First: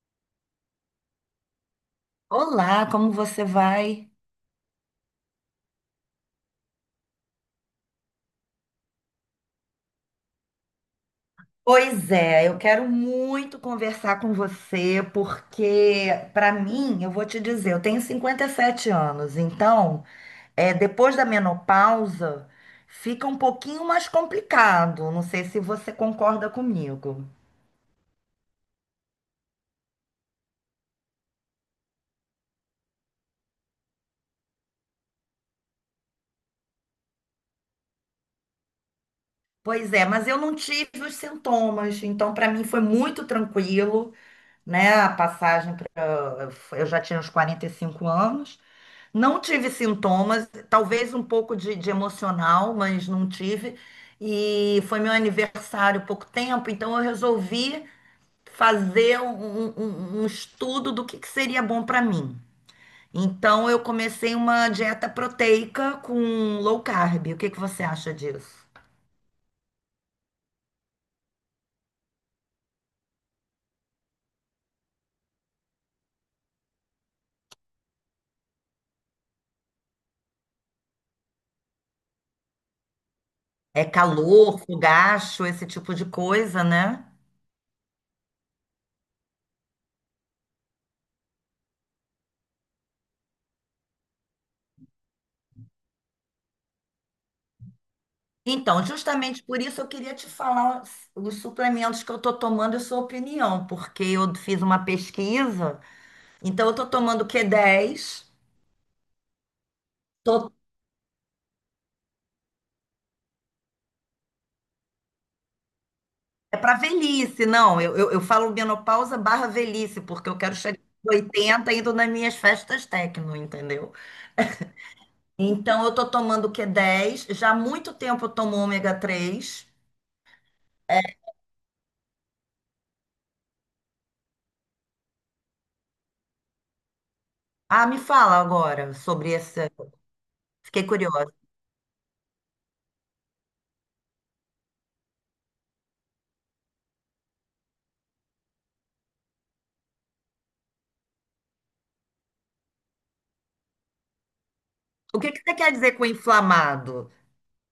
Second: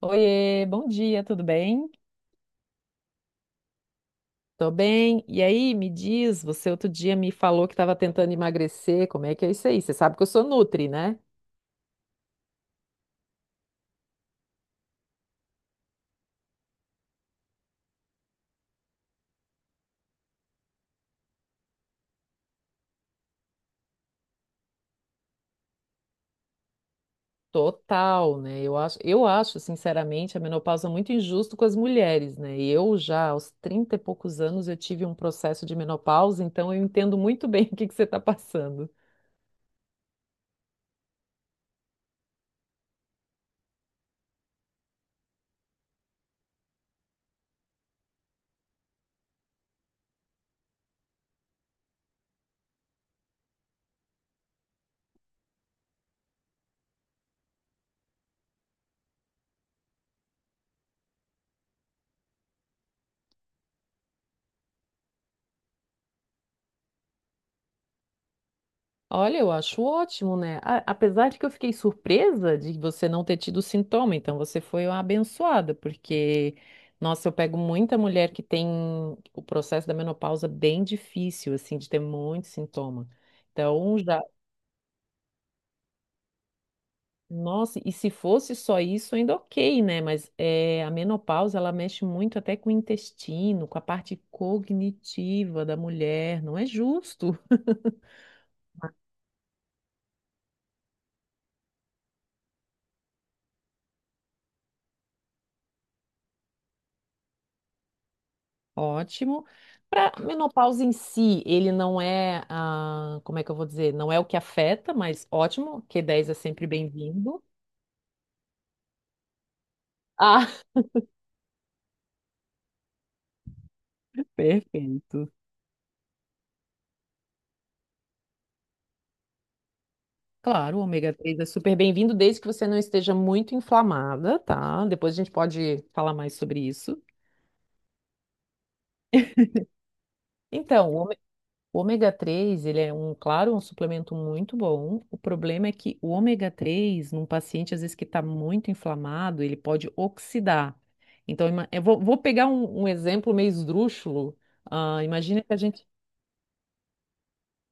Oiê, bom dia, tudo bem? Olá, como você vai? Tô bem. E aí, me diz, você outro dia me falou que estava tentando emagrecer, como é que é isso aí? Você sabe que eu sou nutri, né? Pois é, eu quero muito conversar com você, porque, para mim, eu vou te dizer, eu tenho 57 anos, então, depois da menopausa, fica um pouquinho mais complicado. Não sei se você concorda comigo. Total, né? Eu acho, sinceramente, a menopausa muito injusto com as mulheres, né? Eu já, aos 30 e poucos anos, eu tive um processo de menopausa, então eu entendo muito bem o que que você está passando. Pois é, mas eu não tive os sintomas, então, para mim, foi muito tranquilo, né? A passagem para. Eu já tinha uns 45 anos. Não tive sintomas, talvez um pouco de emocional, mas não tive. E foi meu aniversário há pouco tempo, então eu resolvi fazer um estudo do que seria bom para mim. Então eu comecei uma dieta proteica com low carb. O que que você acha disso? Olha, eu acho ótimo, né? Apesar de que eu fiquei surpresa de você não ter tido sintoma, então você foi uma abençoada, porque, nossa, eu pego muita mulher que tem o processo da menopausa bem difícil, assim, de ter muito sintoma. É Então, já, calor, fogacho, esse tipo de coisa, né? nossa, e se fosse só isso, ainda ok, né? Mas é, a menopausa, ela mexe muito até com o intestino, com a parte cognitiva da mulher, não é justo. Então, justamente por isso eu queria te falar os suplementos que eu estou tomando e sua opinião, porque eu fiz uma pesquisa, então eu estou tomando o Q10. Ótimo. Para tô- menopausa em si, ele não é, ah, como é que eu vou dizer? Não é o que afeta, mas ótimo, Q10 é É sempre para bem-vindo. velhice, não, eu falo menopausa barra velhice, porque eu quero Ah, chegar aos 80 indo nas minhas festas tecno, entendeu? perfeito. Então eu estou tomando o Q dez. Já há muito tempo eu tomo ômega 3. Claro, o ômega 3 é super bem-vindo, desde que você não esteja muito inflamada, tá? Depois a gente pode falar mais sobre isso. Ah, me fala agora sobre essa, fiquei O curiosa. o ômega 3, ele é um, claro, um suplemento muito bom. O problema é que o ômega 3, num paciente, às vezes, que está muito inflamado, ele pode oxidar. Então, eu vou pegar um, um exemplo meio esdrúxulo. Ah, O que que imagina que você a quer gente. dizer com inflamado?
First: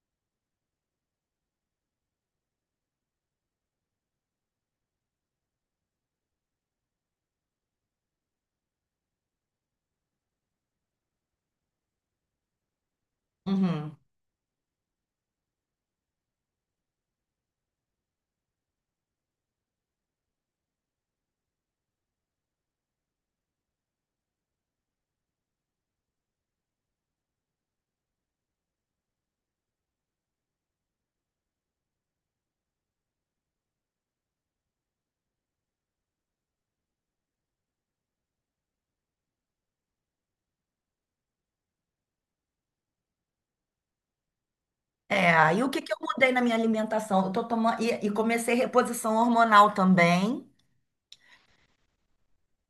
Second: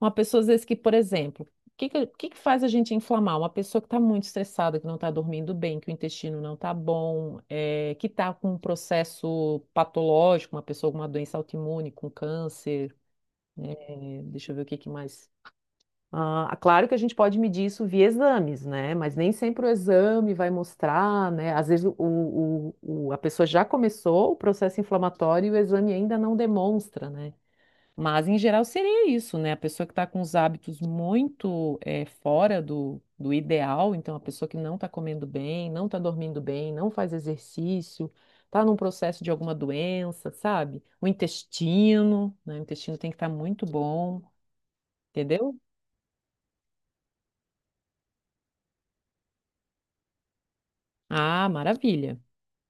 Uma pessoa, às vezes, que, por exemplo, o que faz a gente inflamar? Uma pessoa que está muito estressada, que não está dormindo bem, que o intestino não está bom, que está com um processo patológico, uma pessoa com uma doença autoimune, com câncer. Uhum. Deixa eu ver o que que mais. Ah, claro que a gente pode medir isso via exames, né? Mas nem sempre o exame vai mostrar, né? Às vezes a pessoa já começou o processo inflamatório e o exame ainda não demonstra, né? Mas em geral seria isso, né? A pessoa que está com os hábitos muito fora do ideal, então a pessoa que não está comendo bem, não está dormindo bem, não faz exercício, está num processo de alguma doença, sabe? O intestino, né? O intestino tem que estar muito bom, É, entendeu? aí o que que eu mudei na minha alimentação? Eu tô tomando, e comecei reposição hormonal também. Ah, maravilha.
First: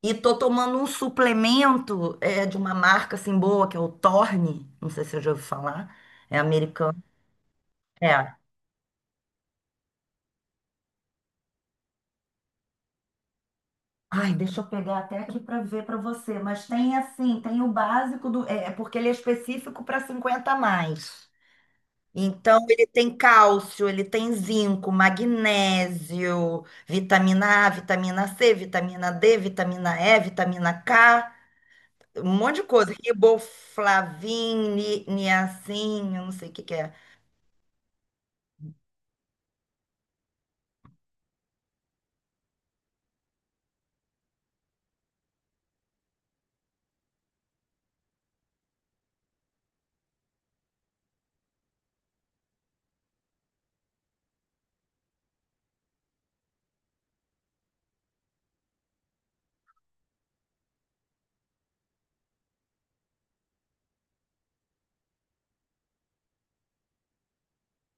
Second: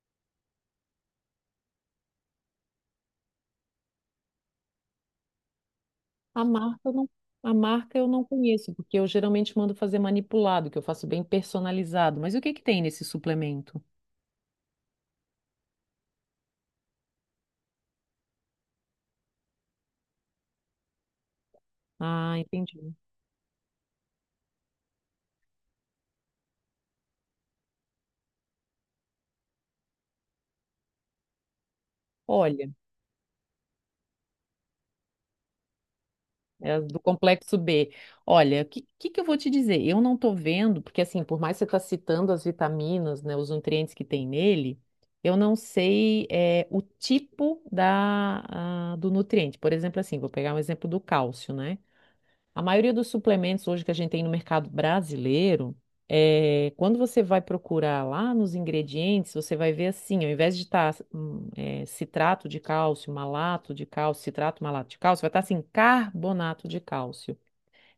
E tô tomando um suplemento de uma marca assim boa, que é o Torne. Não sei se você já ouviu falar. É A marca eu americano. não, a marca eu não É. conheço, porque eu geralmente mando fazer manipulado, que eu faço bem personalizado. Mas o que que tem nesse suplemento? Ai, deixa eu pegar até aqui para ver para você. Mas tem assim, tem o básico do. É porque ele é específico para 50 a mais. Ah, Então, ele entendi. tem cálcio, ele tem zinco, magnésio, vitamina A, vitamina C, vitamina D, vitamina E, vitamina K, um monte de Olha, coisa. Riboflavin, niacin, eu não sei o que que é é. do complexo B. Olha, o que eu vou te dizer? Eu não tô vendo, porque assim, por mais que você tá citando as vitaminas, né, os nutrientes que tem nele, eu não sei é, o tipo da, ah, do nutriente. Por exemplo, assim, vou pegar um exemplo do cálcio, né? A maioria dos suplementos hoje que a gente tem no mercado brasileiro, é, quando você vai procurar lá nos ingredientes, você vai ver assim, ao invés de estar citrato de cálcio, malato de cálcio, citrato, malato de cálcio, vai estar assim, carbonato de cálcio.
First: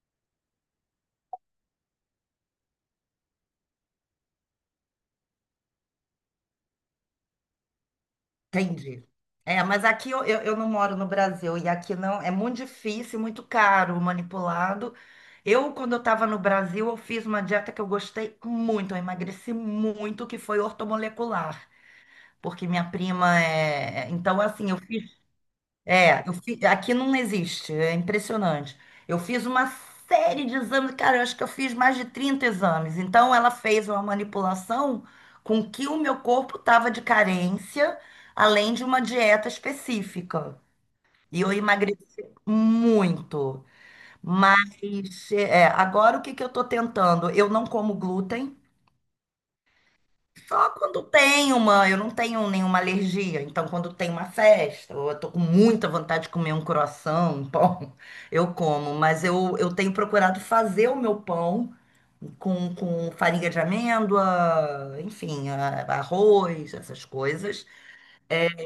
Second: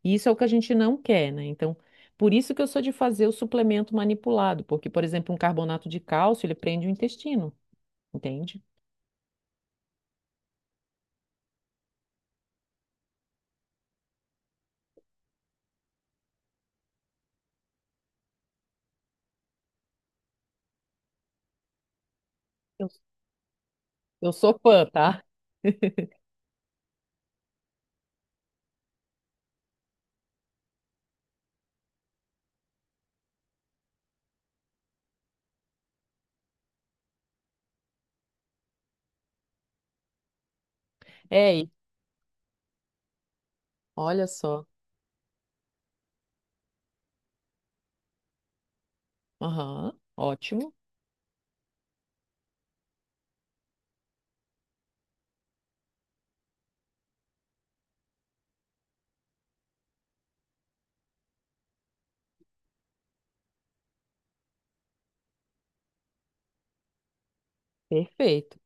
E isso é o que a gente não quer, né? Então, por isso que eu sou de fazer o suplemento manipulado, porque, por exemplo, um carbonato de cálcio, ele prende o intestino, entende? Entendi. É, mas aqui eu não moro no Brasil e aqui não, é muito difícil, muito caro, manipulado. Eu, quando eu estava no Brasil, eu fiz uma dieta que eu gostei muito, eu emagreci muito, que foi ortomolecular. Porque Eu, minha prima é. Eu Então, sou assim, eu fã, tá? fiz. Aqui não existe, é impressionante. Eu fiz uma série de exames, cara, eu acho que eu fiz mais de 30 exames. Então, ela fez uma manipulação com que o meu corpo estava de carência, além de uma dieta específica. E eu É, e emagreci muito. olha só. Mas, agora o que que eu estou tentando? Eu não como glúten. Aham, Só ótimo, quando tem uma, Eu não tenho nenhuma alergia, então quando tem uma festa, ou eu tô com muita vontade de comer um croissant, um pão, eu como, mas eu tenho procurado fazer o meu pão com farinha de amêndoa, enfim, arroz, essas coisas. perfeito.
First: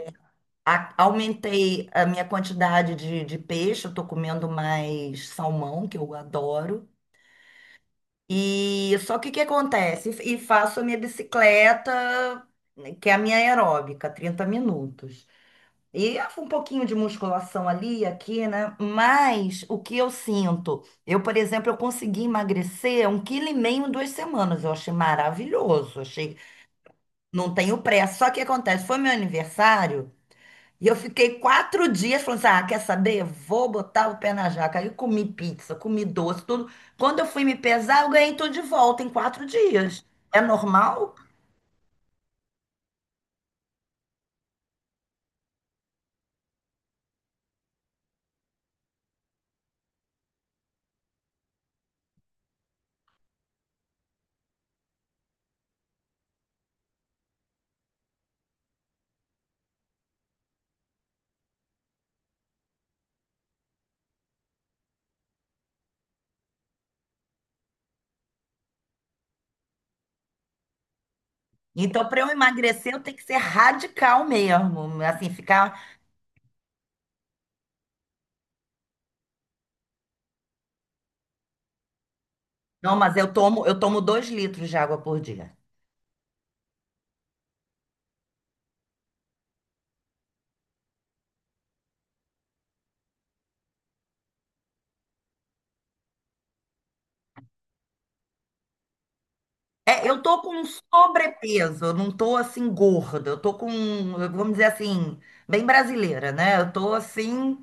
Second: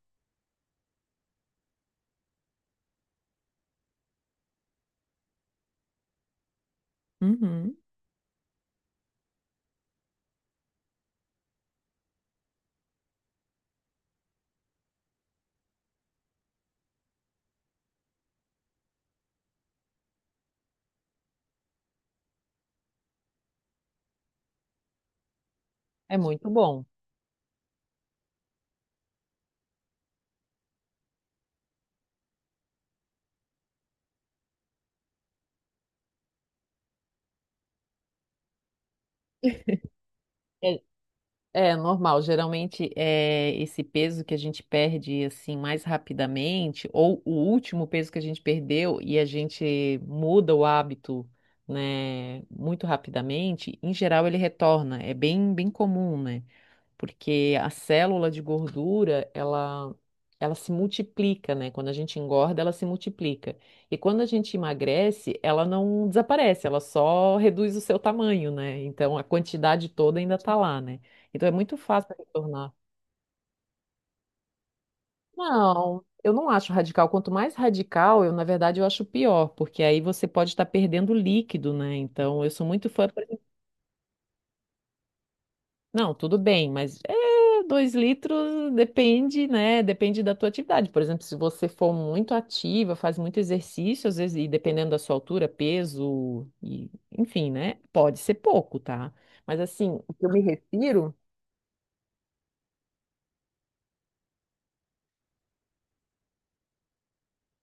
Aumentei a minha quantidade de peixe, eu tô comendo mais salmão, que eu adoro. Uhum. E só que o que acontece? E faço a minha bicicleta, que é a minha aeróbica, 30 minutos. E um pouquinho de musculação ali, e aqui, né? Mas o que eu sinto? Eu, por exemplo, eu consegui emagrecer 1,5 quilo em 2 semanas. Eu achei maravilhoso. É Achei, muito bom. não tenho pressa. Só que acontece, foi meu aniversário. E eu fiquei 4 dias falando assim, ah, quer saber? Vou botar o pé na jaca. Aí eu comi pizza, comi doce, tudo. Quando eu fui me pesar, eu ganhei tudo de volta em 4 dias. É É, normal? é normal, geralmente é esse peso que a gente perde assim mais rapidamente, ou o último peso que a gente perdeu e a gente muda o hábito, né, muito rapidamente, em geral ele retorna, é bem comum, né? Porque a célula de gordura, ela se multiplica, né? Quando a gente engorda, ela se multiplica. E quando a gente emagrece, ela não desaparece, ela só reduz o seu tamanho, né? Então a quantidade toda ainda tá lá, né? Então é muito Então, fácil para eu retornar. emagrecer, eu tenho que ser radical mesmo. Assim, ficar. Não, eu não acho radical. Quanto mais radical, eu, na verdade, eu acho pior, porque aí você pode estar perdendo líquido, né? Então, eu sou muito Não, fã, mas por eu tomo 2 litros de água por dia. Não, tudo bem, mas é, 2 litros depende, né? Depende da tua atividade. Por exemplo, se você for muito ativa, faz muito exercício, às vezes, e dependendo da sua altura, peso, e, enfim, né? Pode ser pouco, tá? Mas assim, É, o eu que eu me tô com um refiro, sobrepeso, eu não tô assim gorda, eu tô com, vamos dizer assim, bem brasileira, né? Eu tô assim,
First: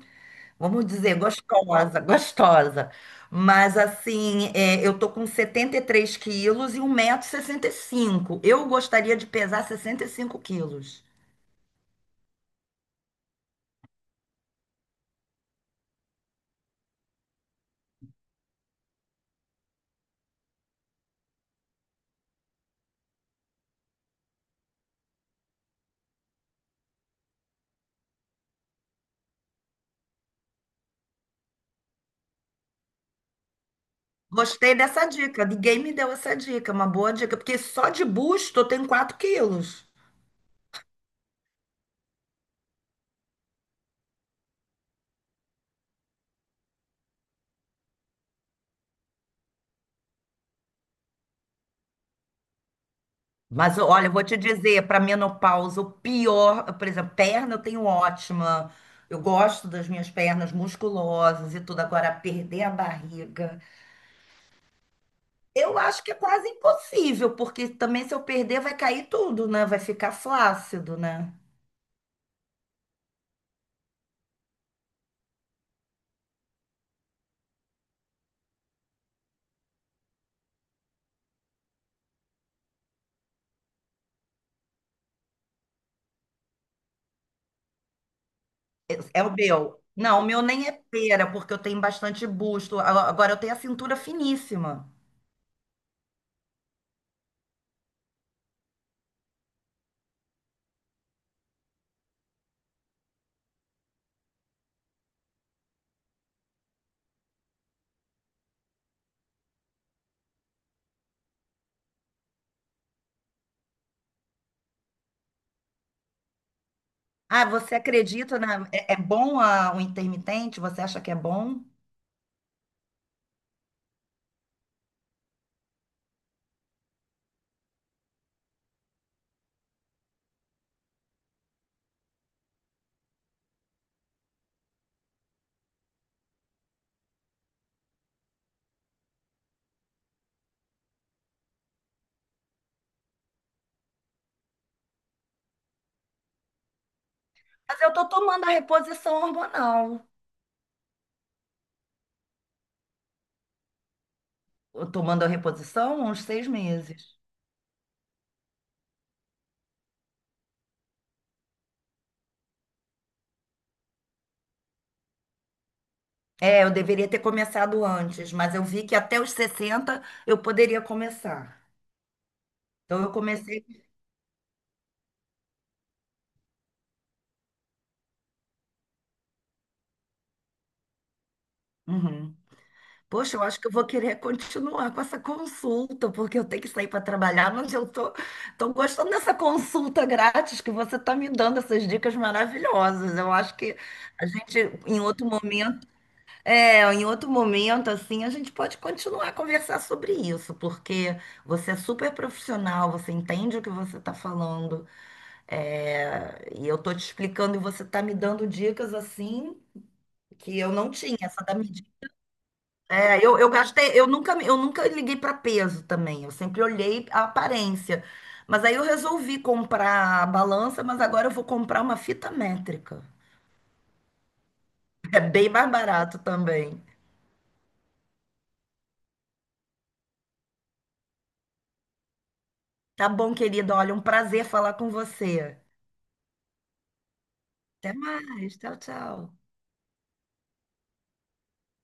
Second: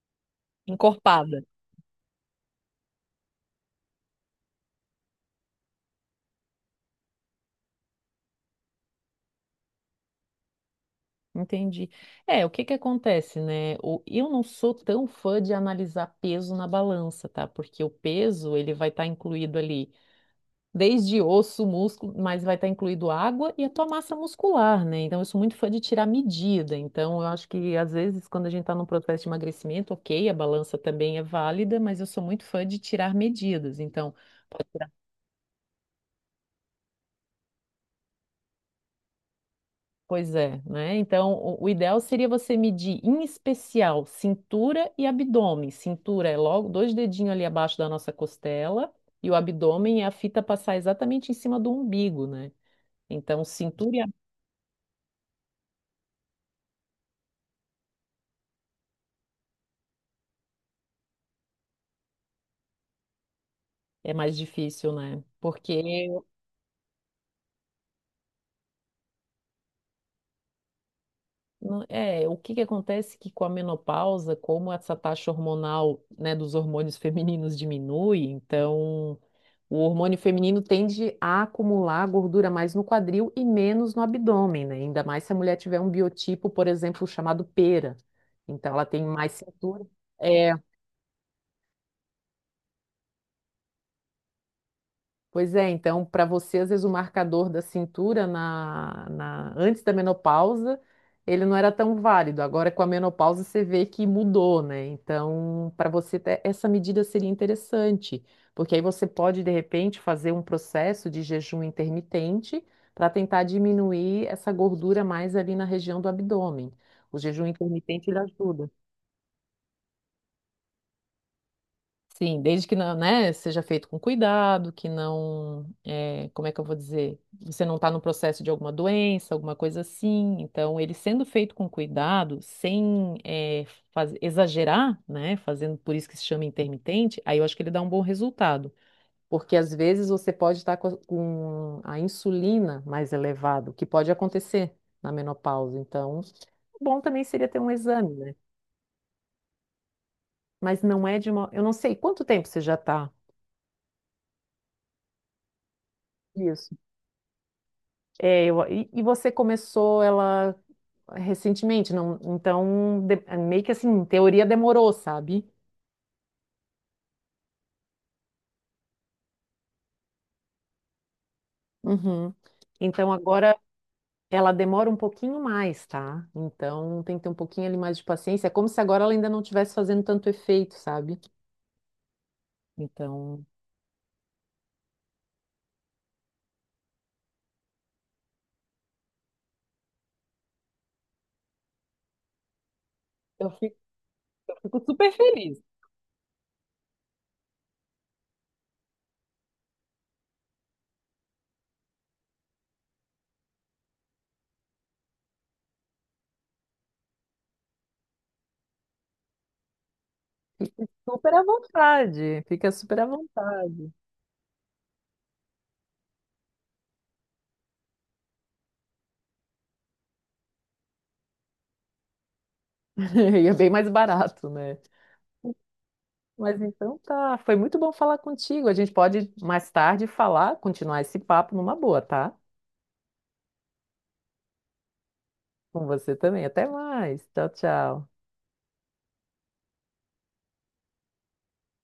vamos dizer, encorpada. gostosa, gostosa. Mas assim, eu tô com 73 quilos e 1,65 m. Eu gostaria de pesar 65 quilos. Entendi. É, o que que acontece, né? Eu não sou tão fã de analisar peso na balança, tá? Porque o peso, ele vai estar incluído ali, desde osso, músculo, mas vai estar incluído água e a tua massa muscular, né? Então, eu sou muito fã de tirar medida. Então, eu acho que às vezes, quando a gente está num processo de emagrecimento, ok, a balança também é válida, mas eu sou muito fã de tirar medidas. Então, pode Gostei tirar. dessa dica. Ninguém me deu essa dica, uma boa dica, porque só de busto eu tenho 4 quilos. Pois é, né? Então, o ideal seria você medir, em especial, cintura e abdômen. Cintura é logo dois dedinhos ali abaixo da nossa costela, e o abdômen é a fita passar exatamente em cima do umbigo, né? Então, Mas cintura olha, eu vou te dizer, para menopausa, o pior, por exemplo, perna eu tenho ótima. Eu gosto das minhas pernas musculosas e tudo. Agora, perder a barriga. É mais difícil, né? Eu Porque acho que é quase impossível, porque também se eu perder vai cair tudo, né? Vai ficar flácido, né? É, o que que acontece que com a menopausa, como essa taxa hormonal, né, dos hormônios femininos diminui, então o hormônio feminino tende a acumular gordura mais no quadril e menos no abdômen, né? Ainda mais se a mulher tiver um biotipo, por exemplo, chamado pera. Então ela É, tem é mais o meu. cintura. Não, o meu É, nem é pera, porque eu tenho bastante busto. Agora eu tenho a cintura finíssima. pois é, então, para você, às vezes o marcador da cintura antes da menopausa, ele não era tão válido. Agora, com a menopausa, você vê que mudou, né? Então, para você, essa medida seria interessante, porque aí você pode, de repente, fazer um processo de jejum intermitente para tentar diminuir essa gordura mais ali na região do abdômen. O Ah, jejum você intermitente, ele acredita, né? ajuda. É, é bom o intermitente? Você acha que é bom? Sim, desde que não, né, seja feito com cuidado, que não, é, como é que eu vou dizer? Você não está no processo de alguma doença, alguma coisa assim. Então, ele sendo feito com cuidado, sem é, exagerar, né, fazendo por isso que se chama intermitente, aí eu acho que ele dá um bom resultado. Porque às vezes você pode estar com a insulina mais elevada, o que pode acontecer na menopausa. Então, bom também seria ter um Mas eu tô exame, né? tomando a reposição hormonal. Mas não é de uma. Eu não sei quanto tempo você já está. Eu tomando a reposição há uns 6 meses. É, e você começou ela recentemente, não? Então, é meio que assim, em teoria demorou, sabe? É, eu deveria ter começado antes, mas eu vi que até os 60 eu poderia começar. Uhum. Então Então eu agora comecei. ela demora um pouquinho mais, tá? Então tem que ter um pouquinho ali mais de paciência. É como se agora ela ainda não estivesse fazendo tanto efeito, sabe? Uhum. Poxa, eu Então, acho que eu vou querer continuar com essa consulta, porque eu tenho que sair para trabalhar, mas eu tô gostando dessa consulta grátis que você está me dando, essas dicas maravilhosas. Eu Eu acho fico, que a eu gente, fico em super outro feliz. momento, em outro momento, assim, a gente pode continuar a conversar sobre isso, porque você é super profissional, você entende o que você está falando, e eu tô te explicando e você está me dando dicas assim que eu Fica não tinha. super à Essa da mídia vontade, fica super à é, eu vontade. gastei, eu nunca liguei para peso também, eu sempre olhei a aparência. Mas aí eu resolvi comprar a balança, mas agora eu vou comprar uma fita métrica. E é bem mais barato, né? É bem mais barato Mas também. então tá, foi muito bom falar contigo. A gente pode mais tarde falar, continuar esse papo numa boa, tá? Tá bom, querida, olha, um prazer falar com você. Com você também. Até mais. Tchau, Até tchau. mais, tchau, tchau.